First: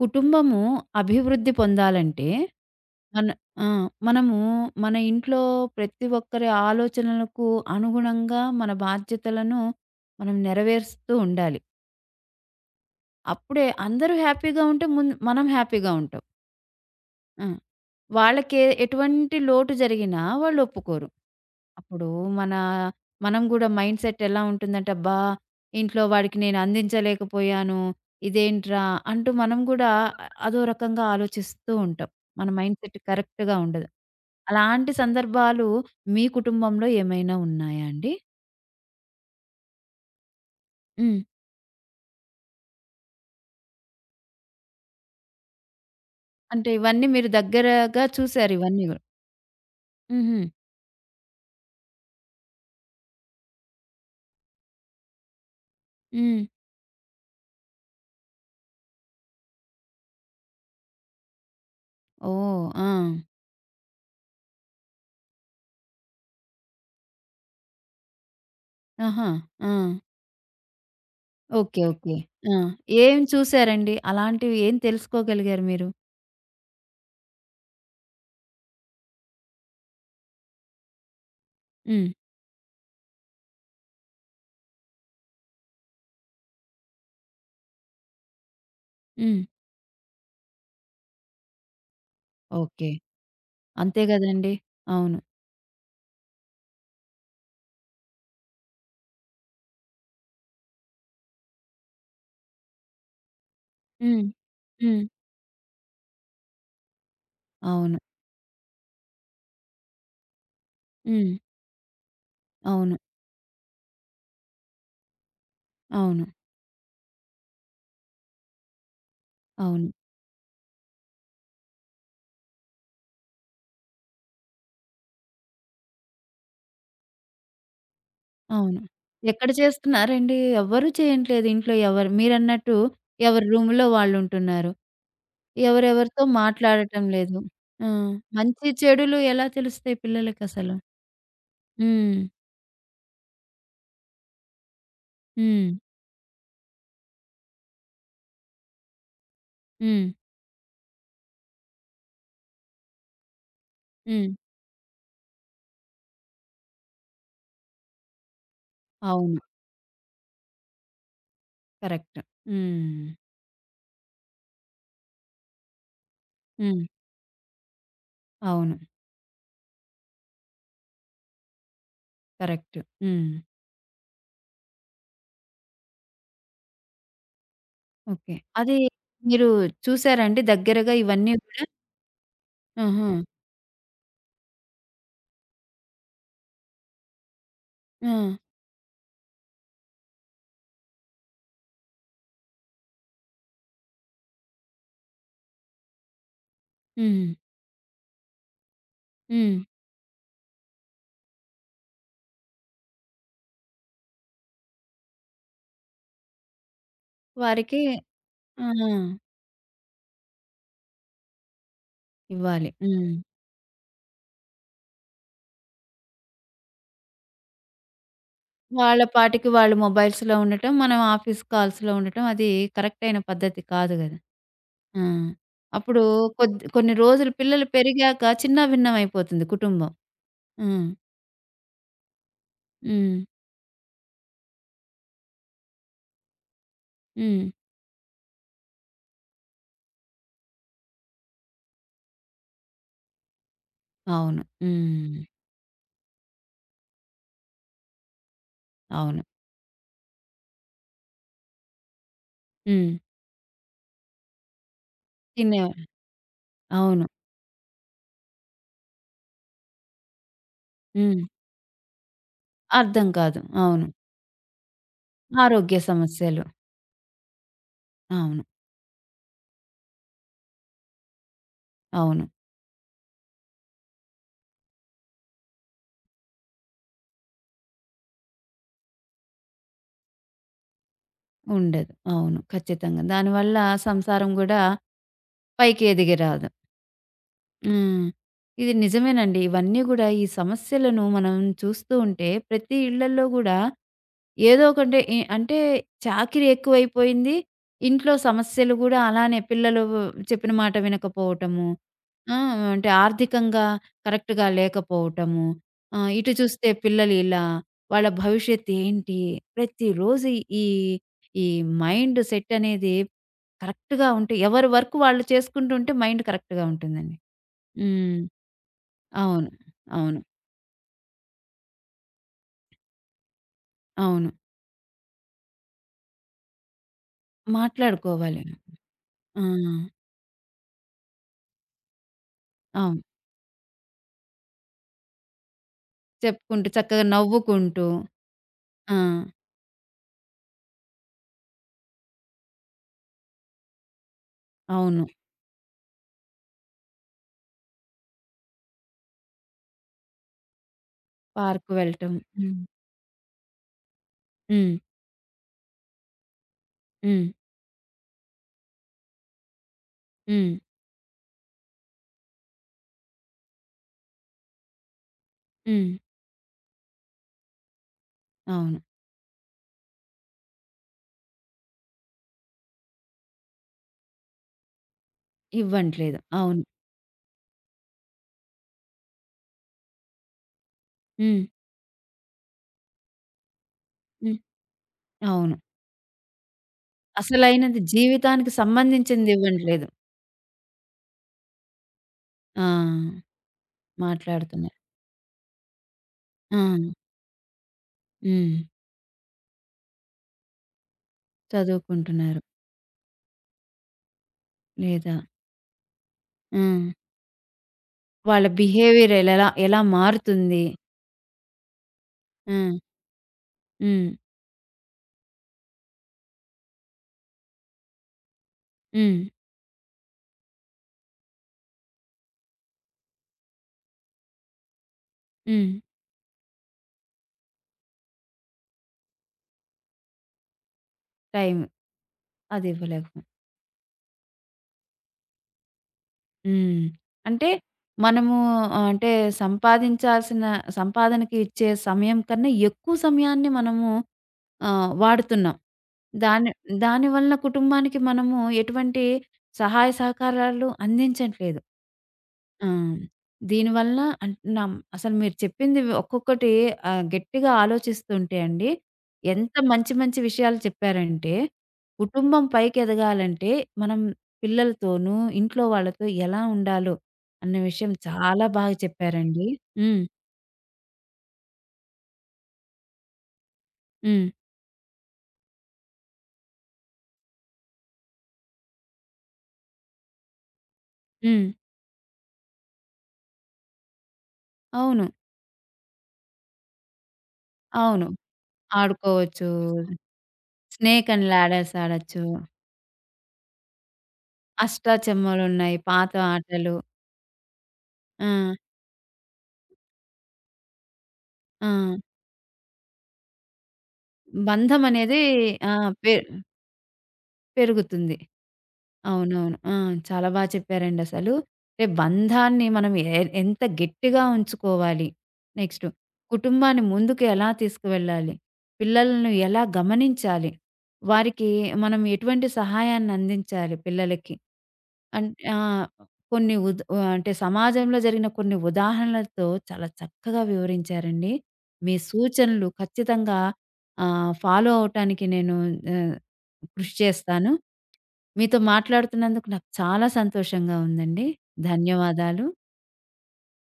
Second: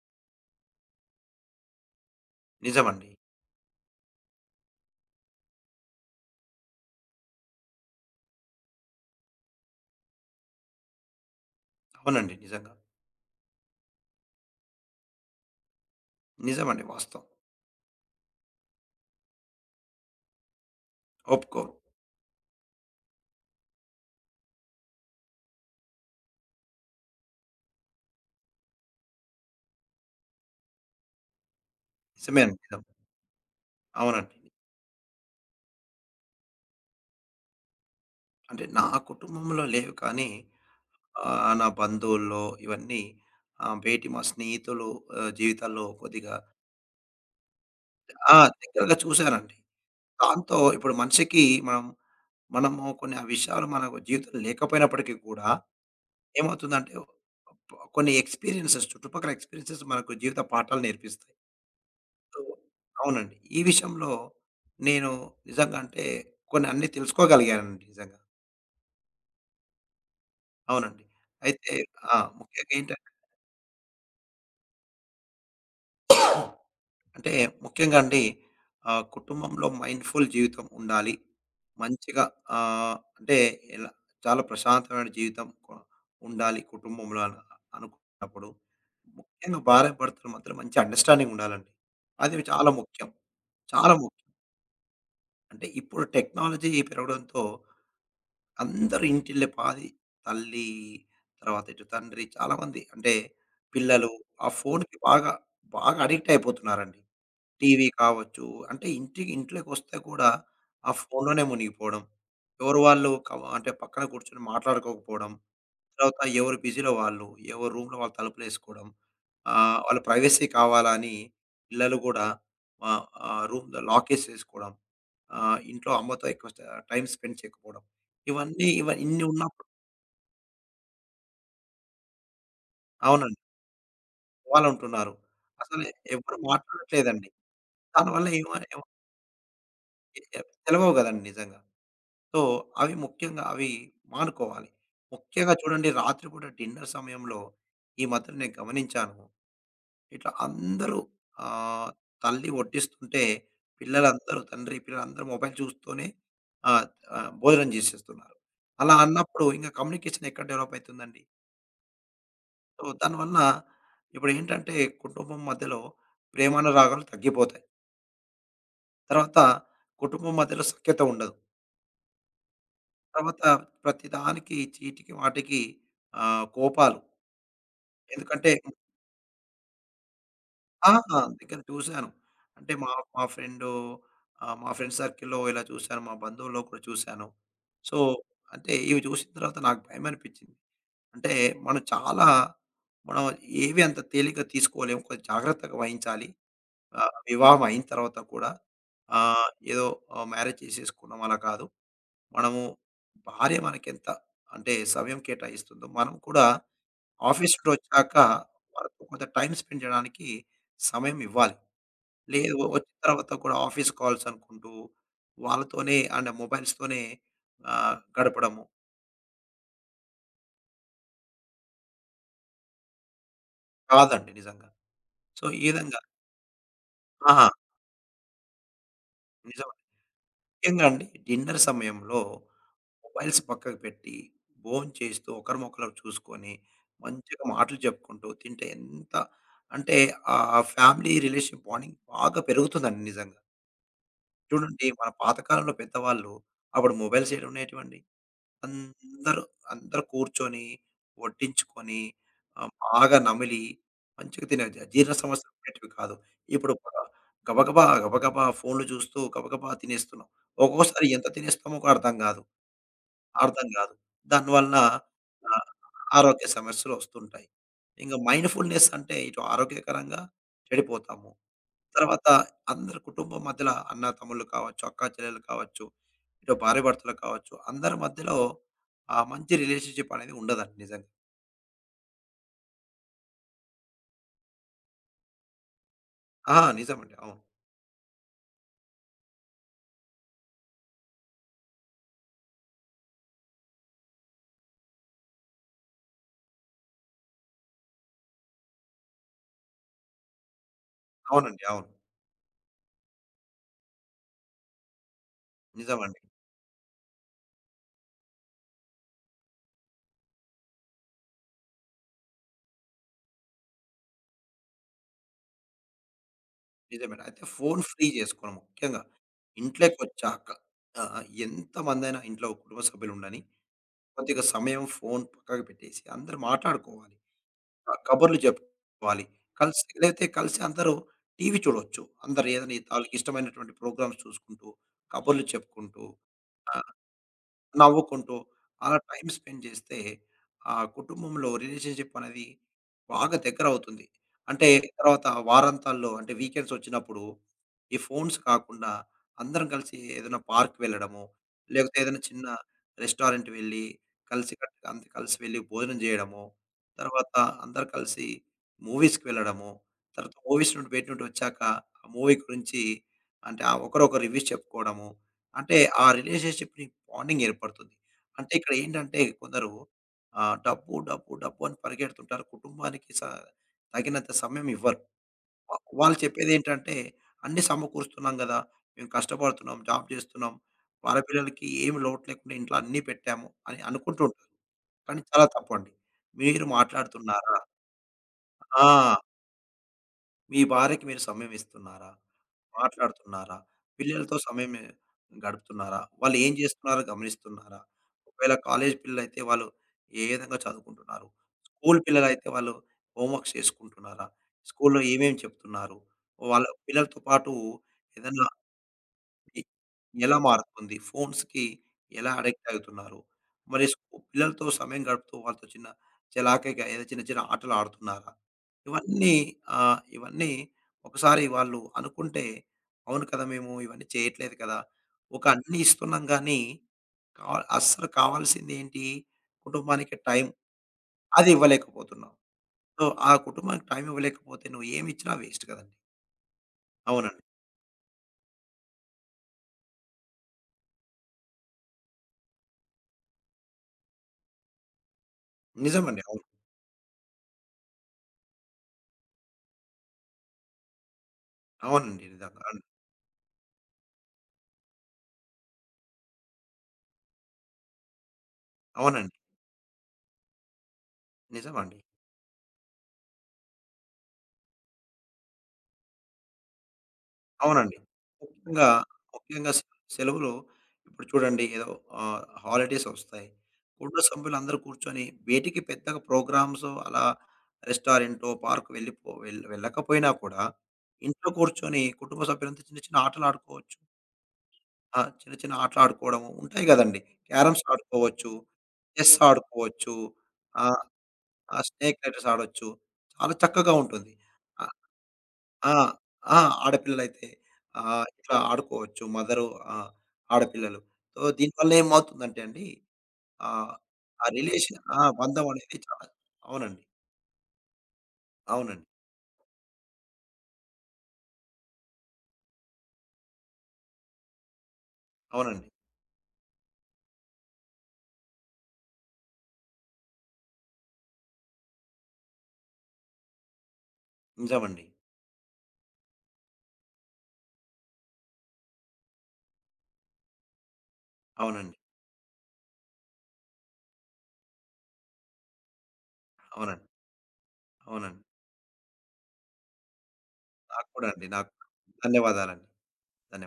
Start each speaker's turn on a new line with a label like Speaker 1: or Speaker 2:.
Speaker 1: కుటుంబము అభివృద్ధి పొందాలంటే
Speaker 2: నిజమండి.
Speaker 1: మన ఆ! మనము మన ఇంట్లో ప్రతి ఒక్కరి ఆలోచనలకు అనుగుణంగా మన బాధ్యతలను మనం నెరవేరుస్తూ ఉండాలి.
Speaker 2: అవునండి. నిజంగా.
Speaker 1: అప్పుడే అందరూ హ్యాపీగా ఉంటే ముందు మనం హ్యాపీగా ఉంటాం.
Speaker 2: నిజమండి. వాస్తవం.
Speaker 1: ఆ! వాళ్ళకి ఎటువంటి లోటు జరిగినా వాళ్ళు ఒప్పుకోరు.
Speaker 2: ఒప్పుకోను.
Speaker 1: అప్పుడు మన మనం గూడా మైండ్ సెట్ ఎలా ఉంటుందంటే, అబ్బా! ఇంట్లో వాడికి నేను అందించలేకపోయాను. ఇదేంట్రా? అంటూ మనం గూడా అదో రకంగా ఆలోచిస్తూ ఉంటాం.
Speaker 2: నిజమే
Speaker 1: మన
Speaker 2: అండి.
Speaker 1: మైండ్
Speaker 2: నిజం.
Speaker 1: సెట్ కరెక్ట్‌గా ఉండదు.
Speaker 2: అవునండి.
Speaker 1: అలాంటి సందర్భాలు మీ కుటుంబంలో ఏమైనా ఉన్నాయా అండి?
Speaker 2: అంటే నా కుటుంబంలో లేవు కానీ
Speaker 1: హ్మ్.
Speaker 2: నా బంధువుల్లో ఇవన్నీ బయటి మా స్నేహితులు జీవితాల్లో కొద్దిగా
Speaker 1: అంటే ఇవన్నీ మీరు దగ్గరగా
Speaker 2: ఆ!
Speaker 1: చూసారు ఇవన్నీ
Speaker 2: దగ్గరగా
Speaker 1: గూడా.
Speaker 2: చూసానండి.
Speaker 1: హుహు.
Speaker 2: దాంతో ఇప్పుడు మనిషికి మనం మనము కొన్ని ఆ విషయాలు మన జీవితంలో లేకపోయినప్పటికీ కూడా
Speaker 1: హ్మ్.
Speaker 2: ఏమవుతుందంటే, కొన్ని ఎక్స్‌పీరియన్సెస్ చుట్టుపక్కల ఎక్స్‌పీరియన్సెస్ మనకు జీవిత పాఠాలు నేర్పిస్తాయి.
Speaker 1: ఓహ్! ఆ!
Speaker 2: అవునండి. ఈ విషయంలో నేను నిజంగా అంటే కొన్ని అన్నీ తెలుసుకోగలిగానండి నిజంగా.
Speaker 1: ఆహా! ఆ!
Speaker 2: అవునండి. అయితే
Speaker 1: ఓకే. ఓకే.
Speaker 2: ఆ!
Speaker 1: ఆ!
Speaker 2: ముఖ్యంగా ఏంటంటే
Speaker 1: ఏం చూసారండి? అలాంటివి ఏం తెలుసుకోగలిగారు మీరు?
Speaker 2: అంటే ముఖ్యంగా అండి కుటుంబంలో మైండ్‌ఫుల్ జీవితం ఉండాలి.
Speaker 1: హ్మ్.
Speaker 2: మంచిగా అంటే ఎలా చాలా ప్రశాంతమైన జీవితం ఉండాలి కుటుంబంలో అనుకున్నప్పుడు.
Speaker 1: హ్మ్.
Speaker 2: ముఖ్యంగా భార్య భర్తలు మాత్రం మంచి అండర్‌స్టాండింగ్ ఉండాలండి. అది చాలా
Speaker 1: ఓకే.
Speaker 2: ముఖ్యం. చాలా
Speaker 1: అంతే
Speaker 2: ముఖ్యం.
Speaker 1: గదండీ! అవును.
Speaker 2: అంటే ఇప్పుడు టెక్నాలజీ పెరగడంతో అందరూ ఇంటిల్లపాది తల్లి, తర్వాత ఇటు తండ్రి చాలామంది అంటే పిల్లలు
Speaker 1: హ్మ్.
Speaker 2: ఆ ఫోన్‌కి
Speaker 1: హ్మ్.
Speaker 2: బాగా అడిక్ట్ అయిపోతున్నారండి. టీవీ
Speaker 1: అవును.
Speaker 2: కావచ్చు, అంటే ఇంట్లోకొస్తే కూడా ఆ
Speaker 1: హ్మ్.
Speaker 2: ఫోన్‌లోనే మునిగిపోవడం. ఎవరు
Speaker 1: అవును.
Speaker 2: వాళ్ళు అంటే పక్కన కూర్చొని మాట్లాడుకోకపోవడం. తర్వాత
Speaker 1: అవును.
Speaker 2: ఎవరు బిజీలో వాళ్ళు, ఎవరు రూమ్‌లో వాళ్ళు తలుపులేసుకోవడం.
Speaker 1: అవును.
Speaker 2: వాళ్ళ ప్రైవసీ కావాలని పిల్లలు కూడా ఆహ్, రూమ్ లాకేసేసుకోవడం. ఇంట్లో అమ్మతో ఎక్కువ టైమ్ స్పెండ్ చేయకపోవడం. ఇవన్నీ
Speaker 1: అవును.
Speaker 2: ఇన్ని
Speaker 1: ఎక్కడ
Speaker 2: ఉన్నప్పుడు
Speaker 1: చేస్తున్నారండి? ఎవ్వరు చేయట్లేదు ఇంట్లో ఎవరు. మీరన్నట్టు
Speaker 2: అవునండి.
Speaker 1: ఎవరి రూమ్‌లో వాళ్ళుంటున్నారు.
Speaker 2: వాళ్ళుంటున్నారు. అసలు
Speaker 1: ఎవరెవరితో
Speaker 2: ఎవరు
Speaker 1: మాట్లాడటం
Speaker 2: మాట్లాడట్లేదండి.
Speaker 1: లేదు. ఆ!
Speaker 2: దానివల్ల ఏమ
Speaker 1: మంచి
Speaker 2: ఏమ
Speaker 1: చెడులు ఎలా తెలుస్తాయి
Speaker 2: ఎ ఎ
Speaker 1: పిల్లలకసలు?
Speaker 2: తెలవవు గదండీ నిజంగా.
Speaker 1: హ్మ్.
Speaker 2: సో, అవి ముఖ్యంగా అవి మానుకోవాలి. ముఖ్యంగా
Speaker 1: హ్మ్.
Speaker 2: చూడండి రాత్రిపూట డిన్నర్ సమయంలో ఈ మధ్యన నేను గమనించాను.
Speaker 1: హ్మ్.
Speaker 2: ఇట్లా అందరూ ఆహ్, తల్లి వడ్డిస్తుంటే
Speaker 1: హ్మ్.
Speaker 2: పిల్లలందరూ తండ్రి, పిల్లలందరూ మొబైల్ చూస్తూనే ఆహ్, భోజనం జేసేస్తున్నారు. అలా
Speaker 1: అవును.
Speaker 2: అన్నప్పుడు ఇంక కమ్యూనికేషన్ ఎక్కడ డెవలప్ అయితుందండి?
Speaker 1: కరెక్ట్.
Speaker 2: సో,
Speaker 1: హ్మ్.
Speaker 2: దానివల్ల ఇప్పుడేంటంటే కుటుంబం మధ్యలో
Speaker 1: హ్మ్.
Speaker 2: ప్రేమానురాగాలు తగ్గిపోతాయి.
Speaker 1: అవును.
Speaker 2: తర్వాత కుటుంబం మధ్యలో సఖ్యత ఉండదు.
Speaker 1: కరెక్ట్. హ్మ్.
Speaker 2: తర్వాత ప్రతిదానికి చీటికి మాటికి కోపాలు.
Speaker 1: ఓకే.
Speaker 2: ఎందుకంటే
Speaker 1: అది మీరు చూసారండి
Speaker 2: ఆ!
Speaker 1: దగ్గరగా
Speaker 2: ఆ,
Speaker 1: ఇవన్నీ
Speaker 2: దగ్గర
Speaker 1: గూడా?
Speaker 2: చూశాను. అంటే మా
Speaker 1: ఆహా!
Speaker 2: మా ఫ్రెండు మా ఫ్రెండ్ సర్కిల్‌లో ఇలా చూశాను. మా బంధువుల్లో కూడా చూశాను. సో,
Speaker 1: ఆ!
Speaker 2: అంటే ఇవి చూసిన తర్వాత నాకు భయమనిపించింది. అంటే మనం చాలా మనం ఏవి అంత తేలిగ్గా తీసుకోలేము. కొంచెం జాగ్రత్తగా వహించాలి. ఆ!
Speaker 1: హ్మ్.
Speaker 2: వివాహం అయిన తర్వాత కూడా
Speaker 1: హ్మ్.
Speaker 2: ఏదో మ్యారేజ్ చేసేసుకున్నాం అలా కాదు. మనము భార్య మనకెంత అంటే సమయం కేటాయిస్తుందో, మనం కూడా ఆఫీస్ నుండి
Speaker 1: వారికి
Speaker 2: వచ్చాక
Speaker 1: ఆ!
Speaker 2: వాళ్ళతో కొంత టైమ్ స్పెండ్ చేయడానికి సమయం ఇవ్వాలి. లేదు
Speaker 1: ఇవ్వాలి.
Speaker 2: వచ్చిన
Speaker 1: హ్మ్.
Speaker 2: తర్వాత కూడా ఆఫీస్ కాల్స్ అనుకుంటూ, వాళ్ళతోనే అండ్ మొబైల్స్‌తోనే గడపడము
Speaker 1: వాళ్ళ పాటికి వాళ్ళు మొబైల్స్‌లో ఉండటం, మనం ఆఫీస్ కాల్స్‌లో ఉండటం అది కరెక్ట్ అయిన పద్ధతి కాదు గదా!
Speaker 2: కాదండి నిజంగా.
Speaker 1: ఆ!
Speaker 2: సో, ఈ విధంగా
Speaker 1: అప్పుడు కొద్ది కొన్ని రోజులు
Speaker 2: ఆ!
Speaker 1: పిల్లలు పెరిగాక చిన్నా భిన్నమైపోతుంది
Speaker 2: నిజం.
Speaker 1: కుటుంబం.
Speaker 2: ముఖ్యంగా
Speaker 1: హ్మ్.
Speaker 2: అండి డిన్నర్ సమయంలో
Speaker 1: హ్మ్.
Speaker 2: మొబైల్స్ పక్కకు పెట్టి, భోంచేస్తూ ఒకరినొకరు చూసుకొని, మంచిగా
Speaker 1: హ్మ్.
Speaker 2: మాటలు చెప్పుకుంటూ తింటే ఎంత అంటే ఆ ఫ్యామిలీ రిలేషన్ బాండింగ్ బాగా పెరుగుతుందండి నిజంగా.
Speaker 1: అవును.
Speaker 2: చూడండి మన
Speaker 1: హ్మ్.
Speaker 2: పాతకాలంలో పెద్దవాళ్ళు అప్పుడు మొబైల్స్ ఏడున్నాయేటివండి?
Speaker 1: అవును.
Speaker 2: అందరూ, అందరూ కూర్చొని, వడ్డించుకొని,
Speaker 1: హ్మ్.
Speaker 2: బాగా నమిలి మంచిగా తినేది. జీర్ణ సమస్యలు
Speaker 1: తినేవారు.
Speaker 2: ఉండేటివి కాదు. ఇప్పుడు
Speaker 1: అవును.
Speaker 2: ఆహ్, గబగబా, గబగబా ఫోన్‌లు చూస్తూ గబగబా తినేస్తున్నాం. ఒక్కొక్కసారి
Speaker 1: హ్మ్.
Speaker 2: ఎంత తినేస్తామో కూడా అర్థం కాదు.
Speaker 1: అర్థం కాదు.
Speaker 2: అర్థం
Speaker 1: అవును.
Speaker 2: కాదు. దానివలన ఆహ్,
Speaker 1: ఆరోగ్య సమస్యలు.
Speaker 2: ఆరోగ్య సమస్యలు వస్తుంటాయి. ఇంక
Speaker 1: అవును.
Speaker 2: మైండ్‌ఫుల్‌నెస్ అంటే ఇటు ఆరోగ్యకరంగా చెడిపోతాము.
Speaker 1: అవును.
Speaker 2: తర్వాత అందరు కుటుంబం మధ్యల అన్న, తమ్ముళ్ళు కావచ్చు, అక్కా చెల్లెలు కావచ్చు ఇటు భార్యాభర్తలకు కావచ్చు, అందరి మధ్యలో ఆ మంచి రిలేషన్‌షిప్ అనేది ఉండదండి నిజంగా.
Speaker 1: ఉండదు. అవును. ఖచ్చితంగా. దానివల్ల సంసారం గూడా పైకి ఎదిగి రాదు.
Speaker 2: ఆ! నిజమండి. అవును.
Speaker 1: హ్మ్. ఇది నిజమేనండి. ఇవన్నీ గూడా ఈ సమస్యలను మనం చూస్తూ ఉంటే ప్రతి ఇళ్లల్లో గూడా ఏదో ఒకంటే ఇ అంటే చాకిరీ ఎక్కువైపోయింది. ఇంట్లో సమస్యలు గూడా అలానే పిల్లలు చెప్పిన మాట
Speaker 2: అవునండి.
Speaker 1: వినకపోవటము.
Speaker 2: అవును.
Speaker 1: ఆ! అంటే ఆర్థికంగా కరెక్ట్‌గా లేకపోవటము. ఆహ్,
Speaker 2: నిజమండి.
Speaker 1: ఇటు చూస్తే పిల్లలు ఇలా, వాళ్ళ భవిష్యత్తు ఏంటి? ప్రతిరోజు ఈ, ఈ మైండ్ సెట్ అనేది కరెక్ట్‌గా ఉంటే ఎవరి వర్క్ వాళ్ళు చేసుకుంటుంటే మైండ్ కరెక్ట్‌గా ఉంటుందండి.
Speaker 2: నిజమేనండి. అయితే ఫోను ఫ్రీ
Speaker 1: హ్మ్.
Speaker 2: చేసుకోవడం ముఖ్యంగా
Speaker 1: అవును. అవును.
Speaker 2: ఇంట్లోకొచ్చాక ఎంతమందైనా ఇంట్లో కుటుంబ సభ్యులుండని,
Speaker 1: అవును.
Speaker 2: కొద్దిగా సమయం ఫోను పక్కకు పెట్టేసి అందరూ మాట్లాడుకోవాలి. ఆ కబుర్లు
Speaker 1: మాట్లాడుకోవాలి.
Speaker 2: చెప్పుకోవాలి.
Speaker 1: ఆ!
Speaker 2: కలిసి లేతే కలిసి అందరూ టీవీ చూడొచ్చు. అందరూ ఏదైనా
Speaker 1: అవును.
Speaker 2: ఆళ్ళకి ఇష్టమైనటువంటి ప్రోగ్రామ్స్ చూసుకుంటూ, కబుర్లు చెప్పుకుంటూ
Speaker 1: చెప్పుకుంటూ
Speaker 2: ఆ!
Speaker 1: చక్కగా నవ్వుకుంటూ.
Speaker 2: నవ్వుకుంటూ
Speaker 1: ఆ!
Speaker 2: అలా టైం స్పెండ్ చేస్తే, ఆ కుటుంబంలో రిలేషన్‌షిప్ అనేది బాగా దగ్గరవుతుంది. అంటే
Speaker 1: అవును.
Speaker 2: తర్వాత వారాంతాల్లో అంటే వీకెండ్స్ వచ్చినప్పుడు ఈ ఫోన్స్ కాకుండా అందరం కలిసి ఏదైనా పార్క్ వెళ్ళడము,
Speaker 1: పార్క్
Speaker 2: లేకపోతే
Speaker 1: వెళ్ళటం.
Speaker 2: ఏదైనా చిన్న
Speaker 1: హ్మ్.
Speaker 2: రెస్టారెంట్ వెళ్ళి కలిసి
Speaker 1: హ్మ్.
Speaker 2: కట్టుగా అంత కలిసి వెళ్లి భోజనం చేయడము,
Speaker 1: హ్మ్.
Speaker 2: తర్వాత అందరూ కలిసి మూవీస్‌కి వెళ్ళడము, తర్వాత
Speaker 1: హ్మ్.
Speaker 2: మూవీస్ నుండి బయట నుండి వచ్చాక ఆ మూవీ గురించి అంటే ఆ ఒకరొకరు రివ్యూస్ చెప్పుకోవడము. అంటే
Speaker 1: హ్మ్.
Speaker 2: ఆ రిలేషన్‌షిప్‌ని బాండింగ్ ఏర్పడుతుంది. అంటే ఇక్కడ
Speaker 1: అవును.
Speaker 2: ఏంటంటే కొందరు డబ్బు, డబ్బు, డబ్బు అని పరిగెడుతుంటారు. కుటుంబానికి తగినంత సమయం ఇవ్వరు. వాళ్ళు
Speaker 1: ఇవ్వట్లేదు. అవును.
Speaker 2: చెప్పేదేంటంటే అన్నీ సమకూరుస్తున్నాం గదా! మేము కష్టపడుతున్నాం, జాబ్ చేస్తున్నాం, వాళ్ళ
Speaker 1: హ్మ్.
Speaker 2: పిల్లలకి ఏమి లోటు లేకుండా ఇంట్లో అన్నీ పెట్టాము అని అనుకుంటూ
Speaker 1: హ్మ్.
Speaker 2: ఉంటారు. కానీ చాలా
Speaker 1: అవును.
Speaker 2: తప్పండి. మీరు మాట్లాడుతున్నారా?
Speaker 1: అసలైనది జీవితానికి
Speaker 2: ఆ!
Speaker 1: సంబంధించింది ఇవ్వట్లేదు.
Speaker 2: మీ భార్యకి మీరు సమయం ఇస్తున్నారా?
Speaker 1: ఆ!
Speaker 2: మాట్లాడుతున్నారా? పిల్లలతో సమయం
Speaker 1: మాట్లాడుతున్నారు.
Speaker 2: గడుపుతున్నారా? వాళ్ళు ఏం
Speaker 1: ఆ!
Speaker 2: చేస్తున్నారో గమనిస్తున్నారా? ఒకవేళ
Speaker 1: హ్మ్.
Speaker 2: కాలేజ్ పిల్లలైతే వాళ్ళు ఏ విధంగా చదువుకుంటున్నారు? స్కూల్
Speaker 1: చదువుకుంటున్నారు.
Speaker 2: పిల్లలైతే వాళ్ళు హోమ్‌వర్క్స్ చేసుకుంటున్నారా? స్కూల్‌లో
Speaker 1: లేదా
Speaker 2: ఏమేమి చెప్తున్నారు?
Speaker 1: ఆ!
Speaker 2: వాళ్ళ పిల్లలతో పాటు
Speaker 1: వాళ్ళ
Speaker 2: ఏదన్నా
Speaker 1: బిహేవియర్ ఎలా
Speaker 2: ఎ
Speaker 1: ఎలా
Speaker 2: ఎలా
Speaker 1: మారుతుంది?
Speaker 2: మారుతుంది? ఫోన్స్‌కి ఎలా అడిక్ట్
Speaker 1: ఆ!
Speaker 2: అవుతున్నారు? మరి
Speaker 1: హ్మ్.
Speaker 2: పిల్లలతో సమయం గడుపుతూ వాళ్ళతో చిన్న చలాకీగా ఏదో చిన్న చిన్న ఆటలు ఆడుతున్నారా?
Speaker 1: హ్మ్.
Speaker 2: ఇవన్నీ ఇవన్నీ ఒకసారి వాళ్ళు అనుకుంటే, అవును కదా! మేము ఇవన్నీ చేయట్లేదు కదా!
Speaker 1: హ్మ్.
Speaker 2: అన్నీ ఇస్తున్నాం గానీ, అస్సలు కావాల్సిందేంటి? కుటుంబానికి టైం. అది
Speaker 1: టైం
Speaker 2: ఇవ్వలేకపోతున్నావు.
Speaker 1: అది
Speaker 2: సో,
Speaker 1: ఇవ్వలేము.
Speaker 2: ఆ కుటుంబానికి టైం ఇవ్వలేకపోతే నువ్వేమిచ్చినా వేస్ట్ కదండీ!
Speaker 1: హ్మ్.
Speaker 2: అవునండి.
Speaker 1: అంటే మనము అంటే సంపాదించాల్సిన సంపాదనకి ఇచ్చే సమయం కన్నా ఎక్కువ సమయాన్ని మనము ఆ! వాడుతున్నాం.
Speaker 2: నిజమండి. అవును.
Speaker 1: దాని దాని వలన కుటుంబానికి మనము ఎటువంటి సహాయ సహకారాలు అందించట్లేదు.
Speaker 2: అవునండి. నిజంగా.
Speaker 1: ఆ!
Speaker 2: అవును.
Speaker 1: దీనివల్ల అంటున్నాం. అసలు మీరు చెప్పింది ఒక్కొక్కటి ఆహ్, గట్టిగా ఆలోచిస్తుంటే అండి,
Speaker 2: అవునండి.
Speaker 1: ఎంత మంచి మంచి విషయాలు చెప్పారంటే,
Speaker 2: నిజమండి.
Speaker 1: కుటుంబం పైకెదగాలంటే మనం పిల్లలతోనూ, ఇంట్లో వాళ్ళతో ఎలా ఉండాలో అన్న విషయం
Speaker 2: అవునండి.
Speaker 1: చాలా బాగా
Speaker 2: ముఖ్యంగా,
Speaker 1: చెప్పారండి.
Speaker 2: ముఖ్యంగా
Speaker 1: హ్మ్.
Speaker 2: సెలవులో ఇప్పుడు చూడండి ఏదో హాలిడేస్ ఒస్తాయి. కుటుంబ
Speaker 1: హ్మ్.
Speaker 2: సభ్యులందరూ కూర్చొని వేటికి పెద్దగా ప్రోగ్రామ్స్ అలా రెస్టారెంటో, పార్క్ వెళ్ళిపో వెళ్ వెళ్ళకపోయినా కూడా
Speaker 1: హ్మ్.
Speaker 2: ఇంట్లో కూర్చొని కుటుంబ సభ్యులంతా చిన్న చిన్న ఆటలాడుకోవచ్చు.
Speaker 1: అవును.
Speaker 2: ఆ! చిన్న చిన్న ఆటలాడుకోవడము ఉంటాయి గదండీ. క్యారమ్స్
Speaker 1: అవును.
Speaker 2: ఆడుకోవచ్చు, చెస్
Speaker 1: ఆడుకోవచ్చు.
Speaker 2: ఆడుకోవచ్చు, ఆహ్,
Speaker 1: స్నేక్ అండ్ లాడర్స్
Speaker 2: ఆ స్నేక్
Speaker 1: ఆడొచ్చు.
Speaker 2: లైటర్స్ ఆడొచ్చు. చాలా చక్కగా ఉంటుంది. ఆ!
Speaker 1: అష్టాచెమ్మలున్నాయి.
Speaker 2: ఆ!
Speaker 1: పాత
Speaker 2: ఆ!
Speaker 1: ఆటలు.
Speaker 2: ఆడపిల్లలైతే
Speaker 1: ఆ!
Speaker 2: ఇట్లా ఆడుకోవచ్చు. మదరు ఆహ్, ఆడపిల్లలు. సో,
Speaker 1: ఆ!
Speaker 2: దీనివల్ల ఏమవుతుందంటే అండి ఆహ్, ఆ
Speaker 1: బంధం
Speaker 2: రిలేషన్ ఆ!
Speaker 1: అనేది
Speaker 2: బంధం
Speaker 1: ఆ!
Speaker 2: అనేది
Speaker 1: పె
Speaker 2: చాలా అవునండి.
Speaker 1: పెరుగుతుంది.
Speaker 2: అవునండి.
Speaker 1: అవునవును. ఆ! చాలా చెప్పారండసలు. అంటే బంధాన్ని మనం ఎంత గట్టిగా ఉంచుకోవాలి. నెక్స్ట్
Speaker 2: అవునండి.
Speaker 1: కుటుంబాన్ని ముందుకు ఎలా తీసుకువెళ్ళాలి? పిల్లలను ఎలా గమనించాలి? వారికి మనం ఎటువంటి సహాయాన్ని అందించాలి పిల్లలకి?
Speaker 2: నిజమండి.
Speaker 1: అన్ ఆహ్, కొన్ని అంటే సమాజంలో జరిగిన కొన్ని ఉదాహరణలతో చాలా చక్కగా వివరించారండి. మీ
Speaker 2: అవునండి.
Speaker 1: సూచనలు ఖచ్చితంగా ఆహ్, ఫాలో అవ్వటానికి నేను ఆహ్, కృషి
Speaker 2: అవునండి.
Speaker 1: చేస్తాను.
Speaker 2: అవునండి.
Speaker 1: మీతో మాట్లాడుతున్నందుకు నాకు చాలా సంతోషంగా
Speaker 2: నాకు కూడా
Speaker 1: ఉందండి.
Speaker 2: అండి. నాకు
Speaker 1: ధన్యవాదాలు.
Speaker 2: ధన్యవాదాలండి. ధన్యవాదాలు.